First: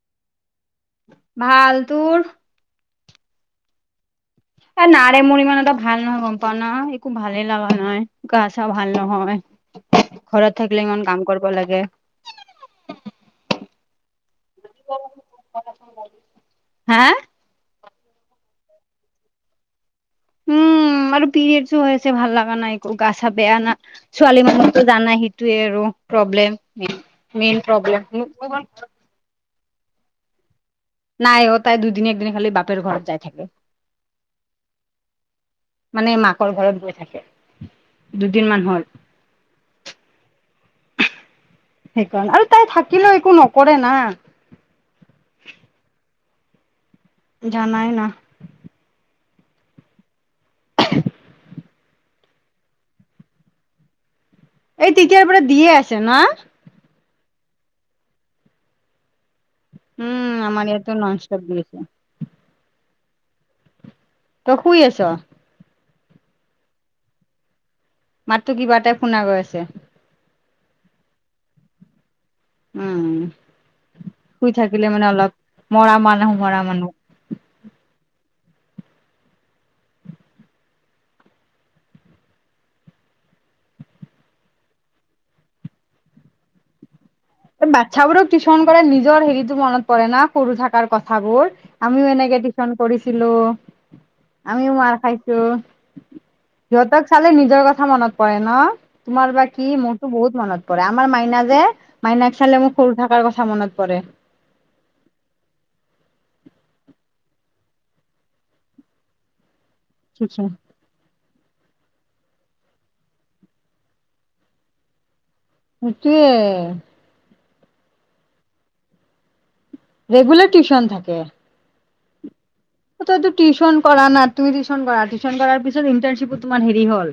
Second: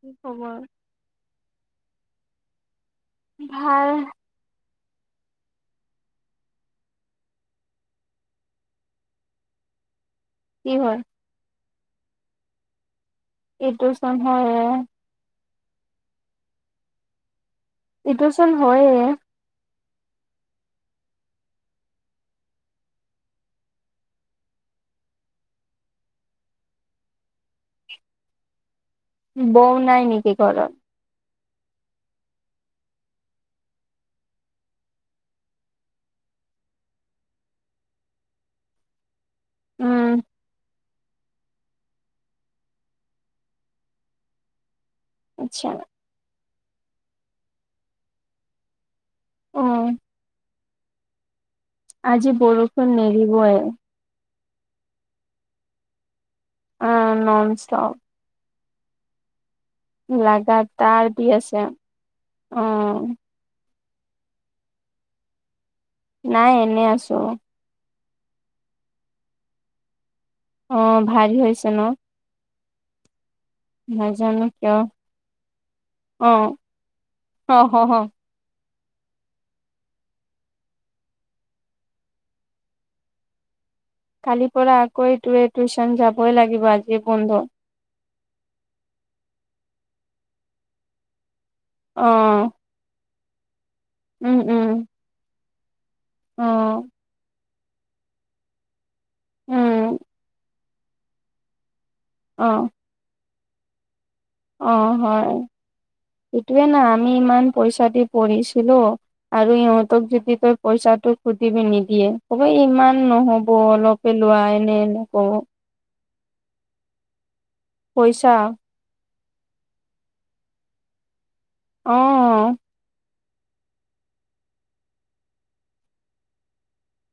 কি খবৰ? ভাল তোৰ। ভাল। এ নাৰে মোৰ ইমান এটা ভাল নহয় গম পাও না, একো ভালেই লগা নাই গা চা ভাল নহয়। ঘৰত কি থাকিলে হয় ইমান কাম কৰিব লাগে। এইটো চন হয়ে। হা। এইটো চোন হয়ে। উম আৰু পিৰিয়েডচো হৈ আছে ভাল লাগা নাই একো গা ছা বেয়া না। ছোৱালী মানুহটো জানা সেইটোৱে আৰু প্ৰব্লেম মেইন প্ৰব্লেম। বৌ নাই নেকি ঘৰত। নাই অ তাই দুদিন একদিন খালি বাপেৰৰ ঘৰত যায় থাকে। মানে মাকৰ ঘৰত গৈ থাকে, দুদিন মান হল। উম। সেইকাৰণে আৰু তাই থাকিলেও একো নকৰে না। আচ্ছা। জানাই না। অ। আজি বৰষুণ নেৰিবয়ে। এ তেতিয়াৰ পৰা দিয়ে আছে না। অ নন ষ্টপ। উম আমাৰ ইয়াতো লাগাতাৰ নন দি ষ্টপ আছে, অ। তই শুই আছ। নাই এনে আছো। মাতটো কিবা এটা শুনা গৈ আছে। অ ভাল হৈছে ন। উম নাজানো শুই কিয় থাকিলে মানে অলপ, মৰা অ মানুহ মৰা মানুহ। অ হ হ। কালিৰ পৰা আকৌ এইটোৱে টিউচন যাবই লাগিব আজি বন্ধ। বাচ্ছা বোৰক টিউচন কৰে নিজৰ হেৰিতো মনত পৰে না সৰু থাকাৰ কথাবোৰ। অ আমিও এনেকে টিউশ্যন কৰিছিলো উম উম আমিও মাৰ খাইছো। অ সিহঁতক চালে নিজৰ কথা মনত পৰে ন তোমাৰ বা কি উম মোৰতো বহুত মনত। আমাৰ মাইনা যে মাইনাক অ চালে মোক সৰু থাকাৰ কথা মনত পৰে। অ হয় সেইটোৱে ন আমি ইমান পইচা দি পঢ়িছিলোঁ। আৰু ইহঁতক যদি তই পইচাটো সুধিবি নিদিয়ে কব ইমান নহব অলপে লোৱা এনে এনে কব। সেইটোৱে। পইচা। ৰেগুলাৰ টিউশ্যন থাকে। অ তই টো টিউশ্যন কৰা না তুমি টিউশ্যন কৰা টিউশ্যন কৰাৰ পিছত ইণ্টাৰ্নশিপো তোমাৰ হেৰি হল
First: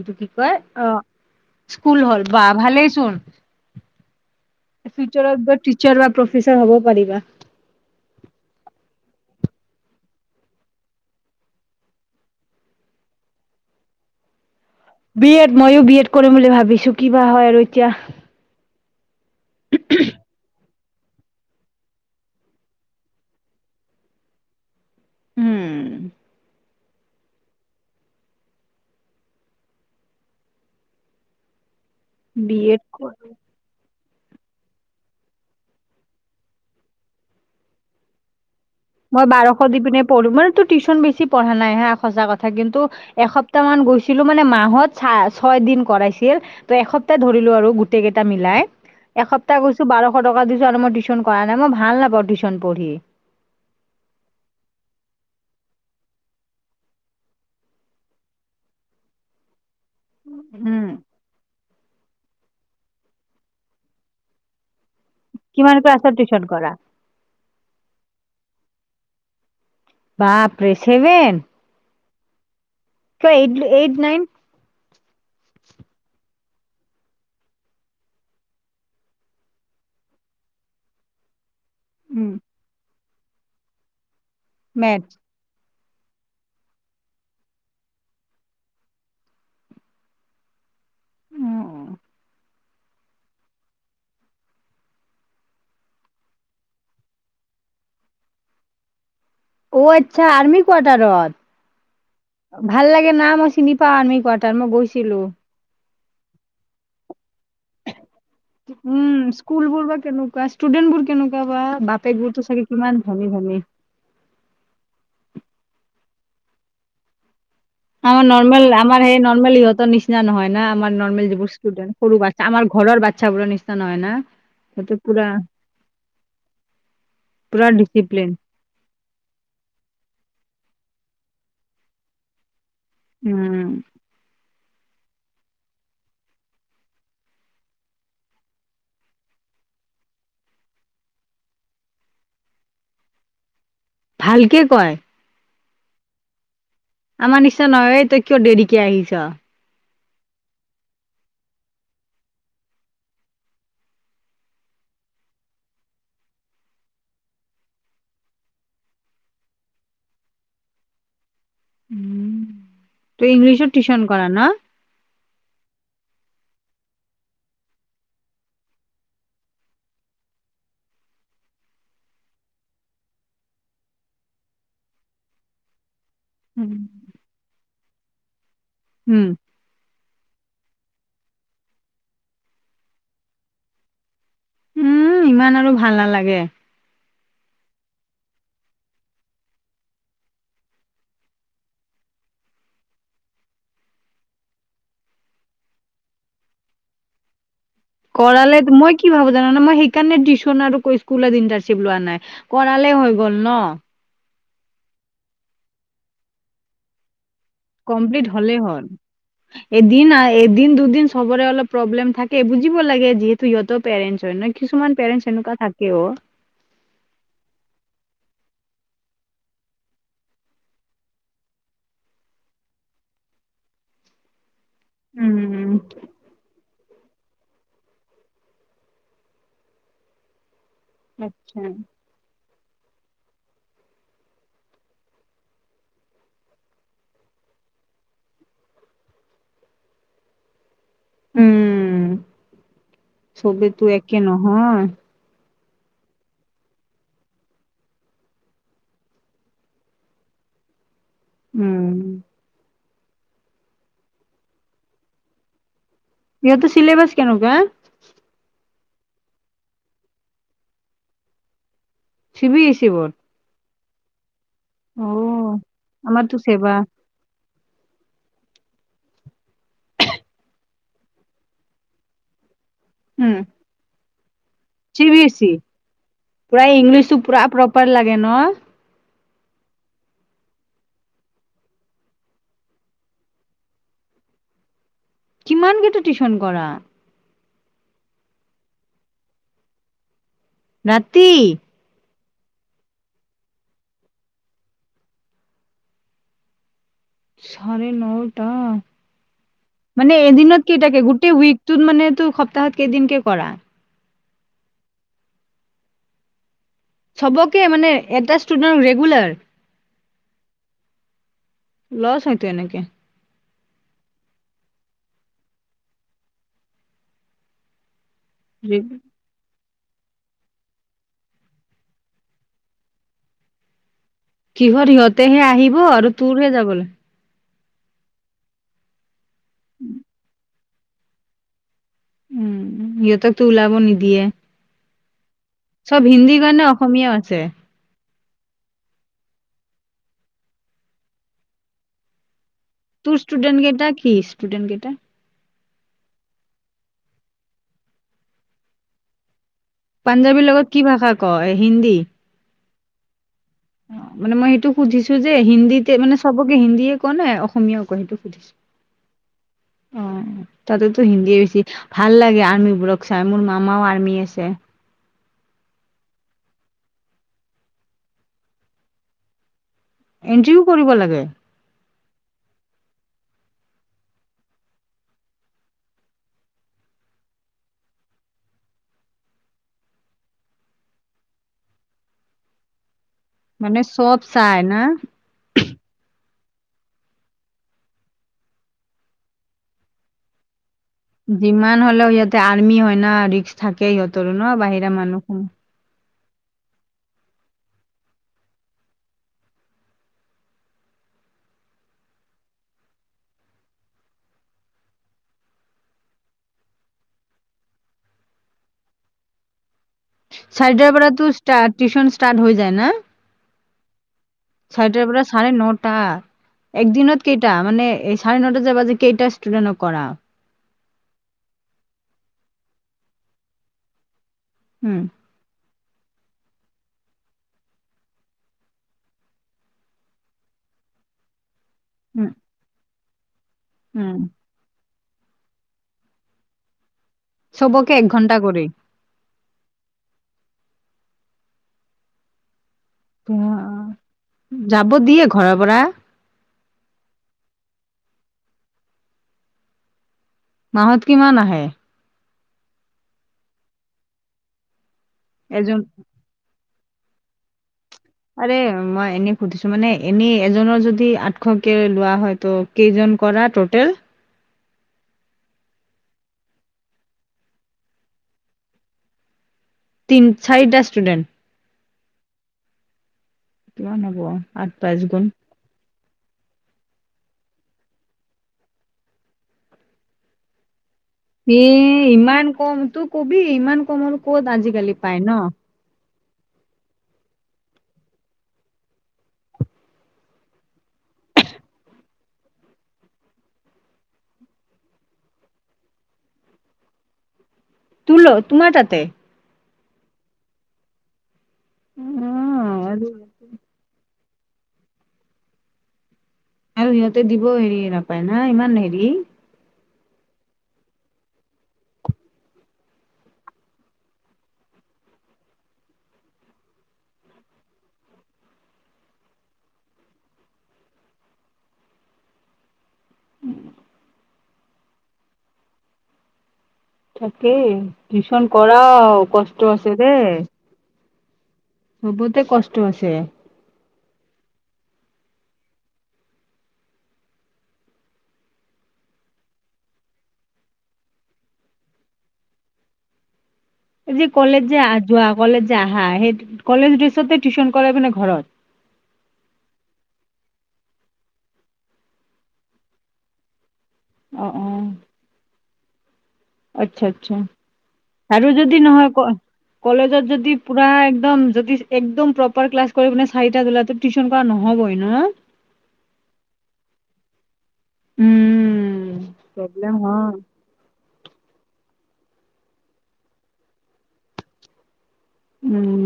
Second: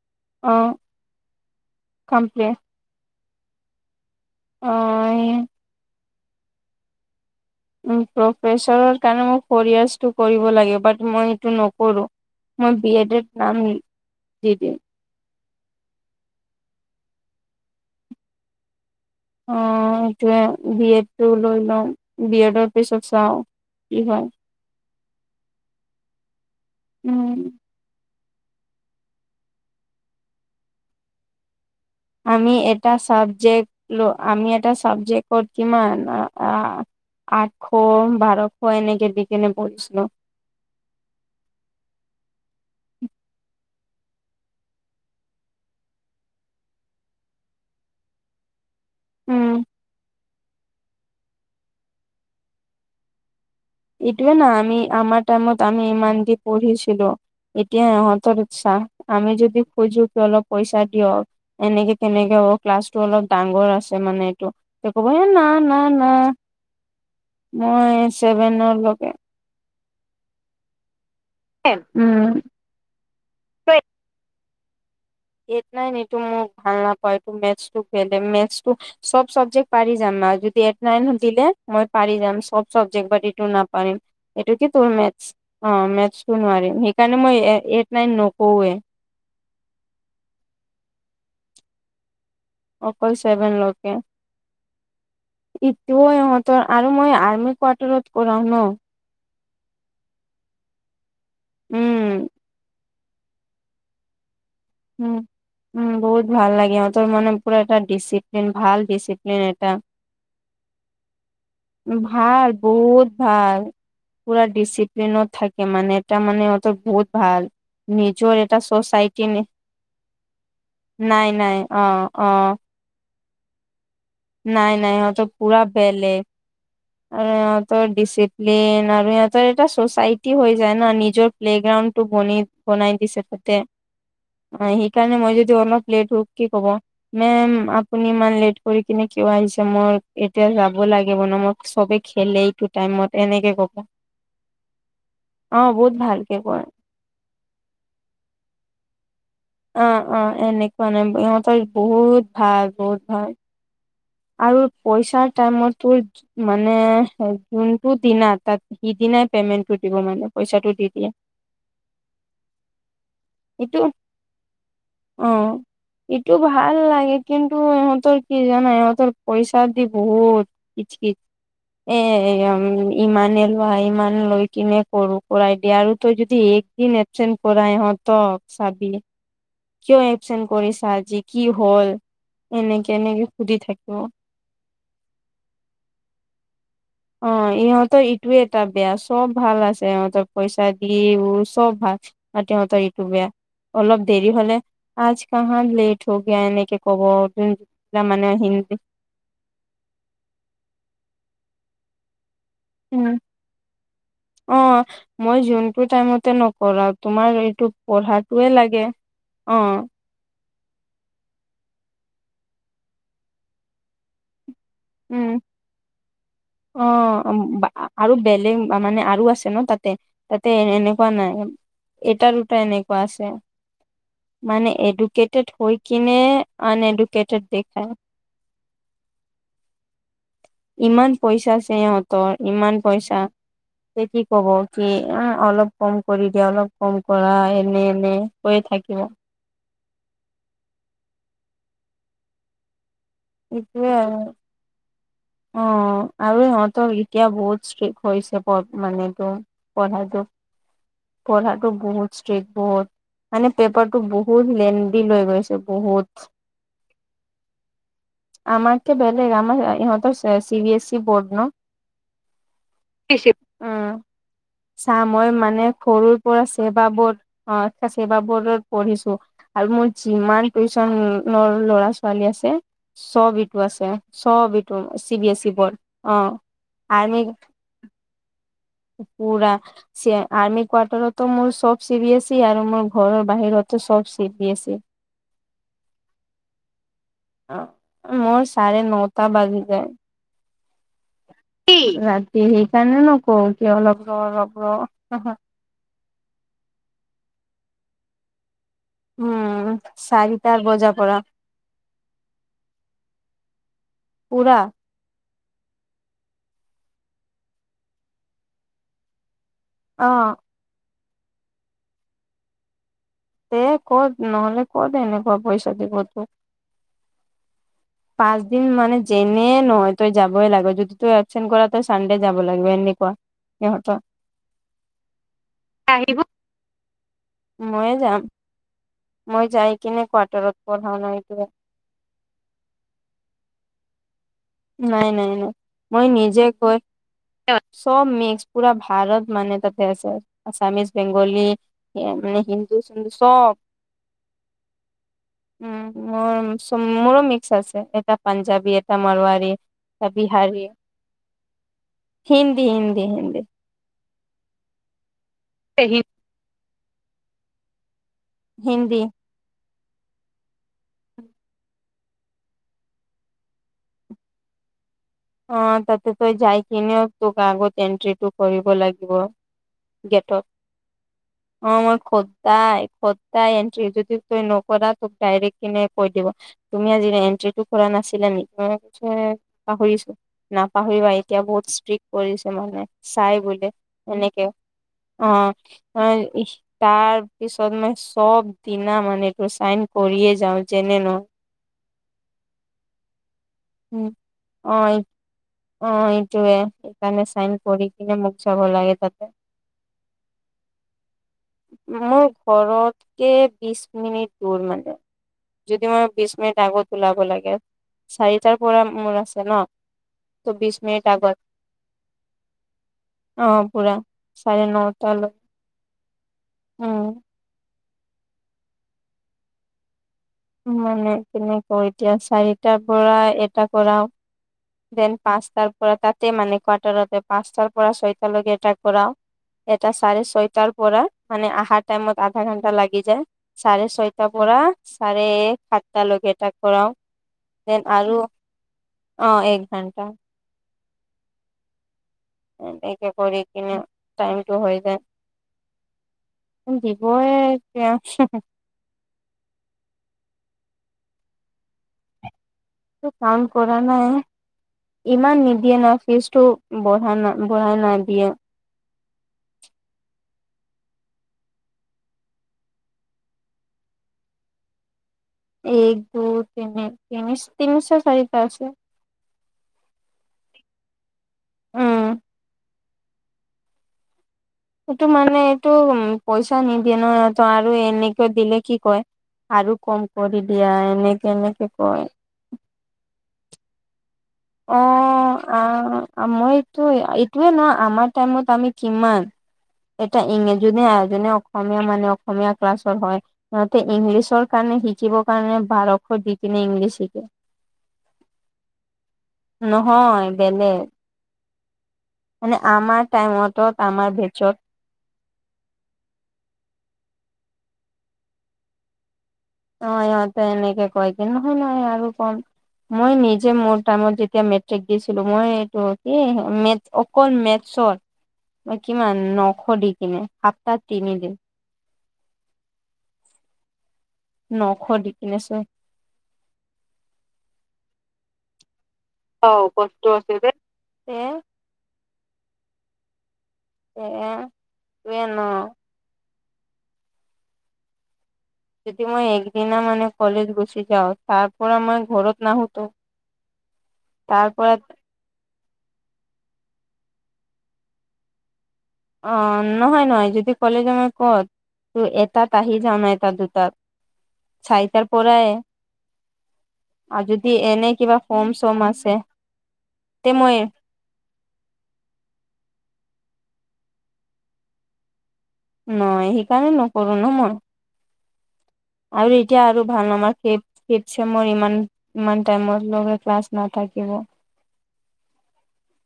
এইটো কি ক [unintelligible] অ স্কুল হল বা কমপ্লে ভালেই চোন। অ ফিউচাৰত গৈ [unintelligible] বা প্ৰফেছাৰ হব পাৰিবা। উ প্ৰফেচৰৰ কাৰণে ফৰিয়ছটো কৰিব লাগে বাট মই এইটো নকৰো মই বি এড [unintelligible] নাম দি দিম। বি এড মইয়ো বি এড কৰিম বুলি ভাবিছো কিবা হয় আৰু এতিয়া। অ সেইটোৱে বি এড টো লৈ লওঁ বি এডৰ পিছত চাওঁ কি হয়। উম্ উম্ আমি বি এড এটা চাবজেক্ট। ল আমি এটা চাবজেক্ট কিমান আঠশ বাৰশ। এনেকে দি মই কেনে বাৰশ দি পঢ়িছিলো পিনে পঢ়ো মানে তো টিউশ্যন বেছি পঢ়া নাই হা সঁচা কথা কিন্তু এসপ্তাহ মান গৈছিলো মানে মাহত ছয় দিন কৰাইছিল। এসপ্তাহ ধৰিলো আৰু গোটেই কেইটা মিলাই। এসপ্তাহ উম গৈছো বাৰশ টকা দিছো আৰু মই টিউশ্যন কৰা নাই মই ভাল নাপওঁ টিউশ্যন পঢ়ি। ইটোৱে নাআমি আমাৰ টাইমত আমি ইমান দি পঢ়িছিলো এতিয়াহঁতৰ উৎ চাহ আমি যদি খুজোঁ। অলপ পইচা উম, দিয়ক এনেকে কেনেকে অ ক্লাছটো অলপ ডাঙৰ আছে মানে এইটো। ক'ব হ না কিমান না না ক্লাছত টিউচন কৰা? মই চেভেনৰ লৈকে। বাপৰে চেভেন। উম্ ক এইট এইট নাইন। এইত নাইন এই টো মোক ভাল নাপায় এইটো মেথছটো খেলে মেচটো। চব চাবজেক্ট পাৰি যাম আৰু যদি এইট নাইন দিলে। মই পাৰি উম, যাম সব চাবজেক্ট বাট ইটো ন পাৰিম এইটো কি তোৰ মেথছ। অ মেথছটো নোৱাৰিম সেইকাৰণে মই এইট নাইন নকওঁৱে। উম, অকলচেভেন লৈকে। ইটো ইহঁতৰ আৰু মই আৰ্মি কোৱাৰ্টাৰত কৰাও ন। অ আচ্ছা আৰ্মি উম কোৱাটাৰত ভাল লাগে না ম ই চিনি। আৰ্মি কোৱাটাৰ গৈ। উ উ বহুত ভাল লাগে ইহঁতৰ তোৰ মানে পুৰা এটা ডচিপ্লিন ভাল উম ডিচিপ্লিন স্কুল এটা। বোৰ কেনেকুৱা ষ্টুডেন্ট বোৰ কেনেকুৱা বা বাপেক বোৰতো ভাল চাগে কিমান বহুত ধনী ভাল ধনী পুৰা ডিচিপ্লিনত থাকে মানে এটা মানে ইহঁতৰ বহুত ভাল। আমাৰ নিজৰ এটা নৰ্মেল আমাৰ চচাইটি সেই নৰ্মেল ইহতৰ নিচিনা নহয় না আমাৰ নাই নৰ্মেল যিবোৰ নাই অ ষ্টুডেন্ট সৰু অ বা আমাৰ। ঘৰৰ বাচ্ছাবোৰৰ নিচিনা নহয় না। নাই নাই সিহঁতৰ পুৰা বেলেগ আৰু পুৰা সিহঁতৰ ডিচিপ্লিন ডিচিপিলেন। এ আৰু ইহঁতৰ এটা চোচাইটি হৈ যায় না নিজৰ প্লেগ্ৰাউণ্ড টো বনিত। বনাই দিছে তাতে। উম। অ সেইকাৰণে মই যদি লেট হৌ কি কৱ মেম আপুনি ইমান লেট কৰি এইপিনে কিয় আহিছে মই এতিয়া যাব লাগিব ন মই চবে খেলে এইটো টাইমত এনেকে কব। ভালকে কয়। ‌ অ বহুত ভালকে কয়। আমাৰ নিশায় নৰয় তই কিয় দেৰিকে আহিছ। অ অ এনেকুৱা নাই সিহঁতৰ বহুত ভাল বহুত ভাল। আৰু পইচাৰ টাইমতো মানে যোনটো দিনা তাত সিদিনাই পেমেন্টটো দিব মানে পইচাটো দি দিয়ে। উম তই ইংলিছো এইটো টিউশ্যন কৰা ন। অ এইটো ভাল লাগে কিন্তু ইহঁতৰ কি জানা ইহঁতৰ। ত পইচা দি বহুত কি কি। এ ইমানে লোৱা ইমান লৈ কিনে কৰো কৰাই দিয়া আৰু তই যদি উম, ইলেকশ্যন পৰা ইহঁতক চাবি উম। কিয় এবচেন্ট কৰিছা আজি কি হ'ল এনেকে এনেকে সুধি থাকে [inaudible] উম ইমান আৰু ভাল নালাগে। অ ইহঁতৰ ইটোয়ে এটা বেয়া চব ভাল আছে সিহঁতৰ পইচা দি ও চব ভাল। বাকী ইহঁতৰ এইটো বেয়া। অলপ দেৰি হলে আজ কাহা লেট হ গয়া এনেকে ক'ব। মানে কৰালে হিন্দী মই কি ভাবো জানানে মই সেইকাৰণে টিউশ্যন আৰু স্কুল ইন্টানচিপ লোৱা নাই। কৰালেই উম হৈ গ'ল ন। অ মই যোনটো টাইমতে নকৰা তোমাৰ এইটো কমপ্লিট পঢ়াটোৱে হলে লাগে হল অ এদিন আ এদিন দুদিন সবৰে অলপ প্ৰব্লেম থাকে বুজিব লাগে যিহেতু সিহঁতে পেৰেঞ্চ হয় না। কিছুমান পেৰেঞ্চ উম এনেকুৱা থাকেও অ আৰু বেলেগ মানে আৰু আছে ন তাতে। তাতে এনেকুৱা নাই এটা দুটা এনেকুৱা আছে মানে। এডুকেটেড উম, হৈ কিনে আন এডুকেটেড দেখায়। ইমান পইচা আছে আচ্ছা। সিহঁতৰ ইমান পইচা তে কি ক'ব কি অ অলপ কম কৰি দিয়া অলপ কম কৰা এনে এনে কয় থাকিব। উম। চবেতো সেইটোয়ে একে আৰু। নহয়। অ আৰু সিহঁতৰ এতিয়া বহুত ষ্ট্ৰিক্ট হৈছে প মানে পঢ়াটো। পঢ়াটো উম, বহুত ষ্ট্ৰিক্ট বহুত। মানে পেপাৰটো বহুত লেন্ডি লৈ গৈছে বহুত। সিহঁতৰ চেলিবাস কেনেকুৱা? আমাৰ কে বেলেগ আমাৰ ইহঁতৰ C B S C board ন। C B A C board. উম, চা মই অ', মানে সৰুৰ আমাৰতো পৰা ছেবা। চেবা বৰ্ড অ চেবা বৰ্ডত পঢ়িছো। আৰু মোৰ যিমান টিউচন ৰ ল'ৰা ছোৱালী আছে উম, চব ইটো আছে। চব ইটো C B S E board অ আমি পাৰ লাগে ন? পুৰা চিয়া আৰ্মি কোৱাৰাৰ্টাৰতো মোৰ চব চি বি এছ ই আৰু মোৰ ঘৰৰ বাহিৰতো চব চি বি এছ ই। [unintelligible] কিমান কেইটো টিউচন কৰা? অ মোৰ চাৰে নটা বাজি যায়। ৰাতি? ৰাতি সেইকাৰণে নকওঁ কিয় অলপ ৰ অলপ ৰ চাৰে নটা উম মানে চাৰিটা এদিনত বজাৰ কেইটাকে পৰা গোটেই উইকটোত মানে তোৰ সপ্তাহত কেইদিন কে কৰা? পূৰা। চবকে মানে এটা ষ্টুডেণ্ট ৰেগুলাৰ? অ। লছ হয়টো এনেকে। এ ক'ত নহ'লে কত এনেকুৱা পইচা দিব তোক। পাঁচ দিন মানে যেনে নহয় তই যাবই লাগে যদি তই এবছেন্ত কৰা তই চানডে যাব লাগিব এনেুৱা। সিহঁতৰ কিহৰ সিহঁতেহে আহিব আৰু তোৰহে যাব লা মইয়ে যাম, মই যাই কিনে কোৱাৰ্টাৰত পঢ়াও ন হেতু উম সিহঁতকতো ওলাব নিদিয়ে? নাই নাই নাই চব মই হিন্দী নিজে কাৰণে কৈ অসমীয়াও আছে। চব মিক্স পুৰা ভাৰত মানে তাতে আছে, আছামিছ, বেংগলী মানে হিন্দ তোৰ ষ্টুডেট গেইটা কি ষ্টুডেণ্ট গেইটা? উম মোৰ মোৰো মিক্স আছে এটা পাঞ্জাবী এটা মাৰোৱাৰী। এটা পাঞ্জাৱীৰ বিহাৰী লগত কি ভাষা কৈ হিন্দী? হিন্দী হিন্দী হিন্দী। অ মানে মই সেইটো সুধিছো যে হিন্দীতে মানে চবকে হিন্দীয়ে ক নে অসমীয়ও কৈ সেইটো সুধিছো? হিন্দী। অ', তাতেতো হিন্দীয়ে বেছি ভাল লাগে আৰ্মী বোৰক চাই মোৰ মামাও আৰ্মী আছে। অ তাতে তই যাই কিনেও তোক আগত এন্ট্ৰিটো কৰিব লাগিব। গেটত এন্ত্ৰীও কৰিব লাগে? অ মই সদাই সদাই এন্ট্ৰী যদি তই নকৰা তোক ডাইৰেক্ট কিনে কৈ দিব তুমি আজি এণ্ট্ৰিটো কৰা নাছিলা নেকি মই পাহৰিছো। নাপাহৰিবা এতিয়া বহুত ষ্ট্ৰিক্ট কৰিছে মানে চাই বোলে মানে চব এনেকে। চাই না অ অ তাৰ পিছত মই চব দিনা মানে একো চাইন কৰিয়ে যাওঁ জনে ন যিমান হ'লেও সিহঁতে আৰ্মি হয় ন ৰিক্স থাকে সিহঁতৰো ন অ বাহিৰা মানুহ। অ এইটোৱে সেইকাৰণে চাইন কৰি কিনে মোক চাব লাগে তাতে। মোৰ ঘৰতকে বিশ মিনিট দূৰ মানে। যদি মই বিশ মিনিট আগত ওলাব লাগে, চাৰিটাৰ পৰা মোৰ আছে ন? ত' বিশ চাৰিটাৰ মিনিট পৰা তোৰ আগত ষ্টা-টিউচন ষ্টাৰ্ট হৈ যায় ন? অ', পুৰা। চাৰে চাৰিটাৰ পৰা নটালৈ চাৰে নটা একদিনত উম কেইটা, মানে এই চাৰে নটা যে বাজে, কেইটা ষ্টুডেণ্টক কৰা? মানে কেনেকৈ কওঁ এতিয়া, চাৰিটাৰ পৰা এটা কৰাওঁ, উম, দেন পাঁচটাৰ পৰা তাতে মানে কোৱাৰ্টাৰতে, পাঁচটাৰ পৰা ছয়টালৈকে এটা কৰাওঁ এটা চাৰে ছয়টাৰ পৰা, মানে আহা টাইমত উম, আধা ঘণ্টা লাগি যায়, চাৰে উম, ছয়টা পৰা চাৰে সাতটালৈকে এটা কৰাওঁ, দেন চবকে এক আৰু ঘন্টা কৰি অ', এক ঘণ্টা। এনেকে কৰি কিনে, টাইমটো হৈ যাব যায়। দিয়ে ঘৰৰ পৰা উম, দিবয়ে তেওঁক মাহত কিমান আহে? টো কাউণ্ট কৰা নাই, ইমান নিদিয়ে এজন ন ফিজটো বঢ়া না-বঢ়াই নাই দিয়ে। আৰে মই এনেই সুধিছোঁ, মানে এনেই এজনৰ যদি আঠশকৈ লোৱা হয় ত' কেইজন কৰা টোটেল? এক, দুই, তিনি, তিনি-তিনিচ, চাৰিটা আছে। তিন, চাৰিটা ষ্টুডেণ্ট? উম কিমান হ'ব? আঠ পাঁচ এইটো গুণ মানে এইটো উম পইচা নিদিয়ে ন, ত' আৰু এনেকে দিলে কি কয়, আৰু কম কৰি দিয়ে এনে ই ইমান কম, তই ক'বি ইমান কমত অ', আ-মইটো, এইটোয়ে ন আমাৰ টাইমত আমি কিমান এটা ইং-জোনে জোনে অসমীয়া মানে অসমীয়া ক্লাছৰ হয় সিহঁতে ইংলিছৰ কাৰণে শিকিবৰ কাৰণে বাৰশ দি কিনে ইংলিছ শিকে। তোৰ ল-তোমাৰ তাতে? নহয়, বেলেগ। অ মানে আমাৰ আৰু টাইমত, আমাৰ বেটছত আৰু সিহঁতে দিব হেৰি নাপায় না, ইমান হেৰি অ', সিহঁতে এনেকে কয়, কি নহয় নহয় আৰু কম মই নিজে মোৰ টাইমত যেতিয়া মেট্ৰিক দিছিলোঁ, মই এইটো কি, মেট অকল মেথছত, মই কিমান, নশ দি কিনে, সাতটাত তিনিদিন। উম। নশ দি কিনিছো। তাকেই, টিউচন কৰাও কষ্ট আছে দেই। তে? চবতে কষ্ট আছে। দে, সেইটোৱে ন যদি মই একদিনা মানে কলেজ গুচি যাওঁ, তাৰ পৰা মই ঘৰত নাহোঁতো। এই যে কলেজ যে যোৱা, কলেজ যে আহা, সেই কলেজ ড্ৰেছতে টিউচন কৰে মানে ঘৰত? অ', নহয় নহয়, যদি কলেজ যাওঁ মই ক'ত ত', এটাত আহি যাওঁ মানে, এটাত, দুটাত। অ' অ'। আইতাৰ পৰাই আচ্ছা আৰু আচ্ছা যদি এনে কিবা আৰু ফম যদি চম নহয় আছে ক কলেজত তে যদি মই পুৰা একদম যদি একদম প্ৰপাৰ ক্লাছ কৰি পিনে চাৰিটা উলাওতে টিউচন কৰা নহবই না নহয় সেইকাৰণে নকৰো ন মই উম আৰু এতিয়া আৰু প্ৰব্লেম ভাল হয় [unintelligible] ফিফ তেমন মোৰ ইমান ইমান টাইমৰ লগে ক্লাছ নাথাকিব উম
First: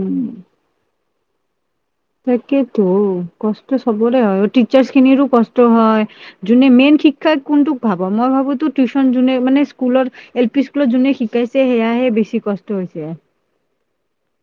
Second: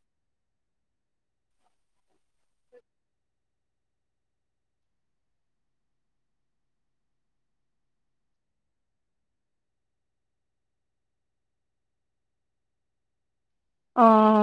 তাকেতো কষ্ট চবৰে হয় টিচাৰ্চ খিনিৰো কষ্ট হয়। যোনে মেইন শিক্ষাই কোনটোক ভাৱো মই ভাবোতো টিউচন যোনে মানে স্কুলৰ এল পি স্কুলত যোনে শিকাইছে সেয়াহে বেছি কষ্ট হৈছে। অ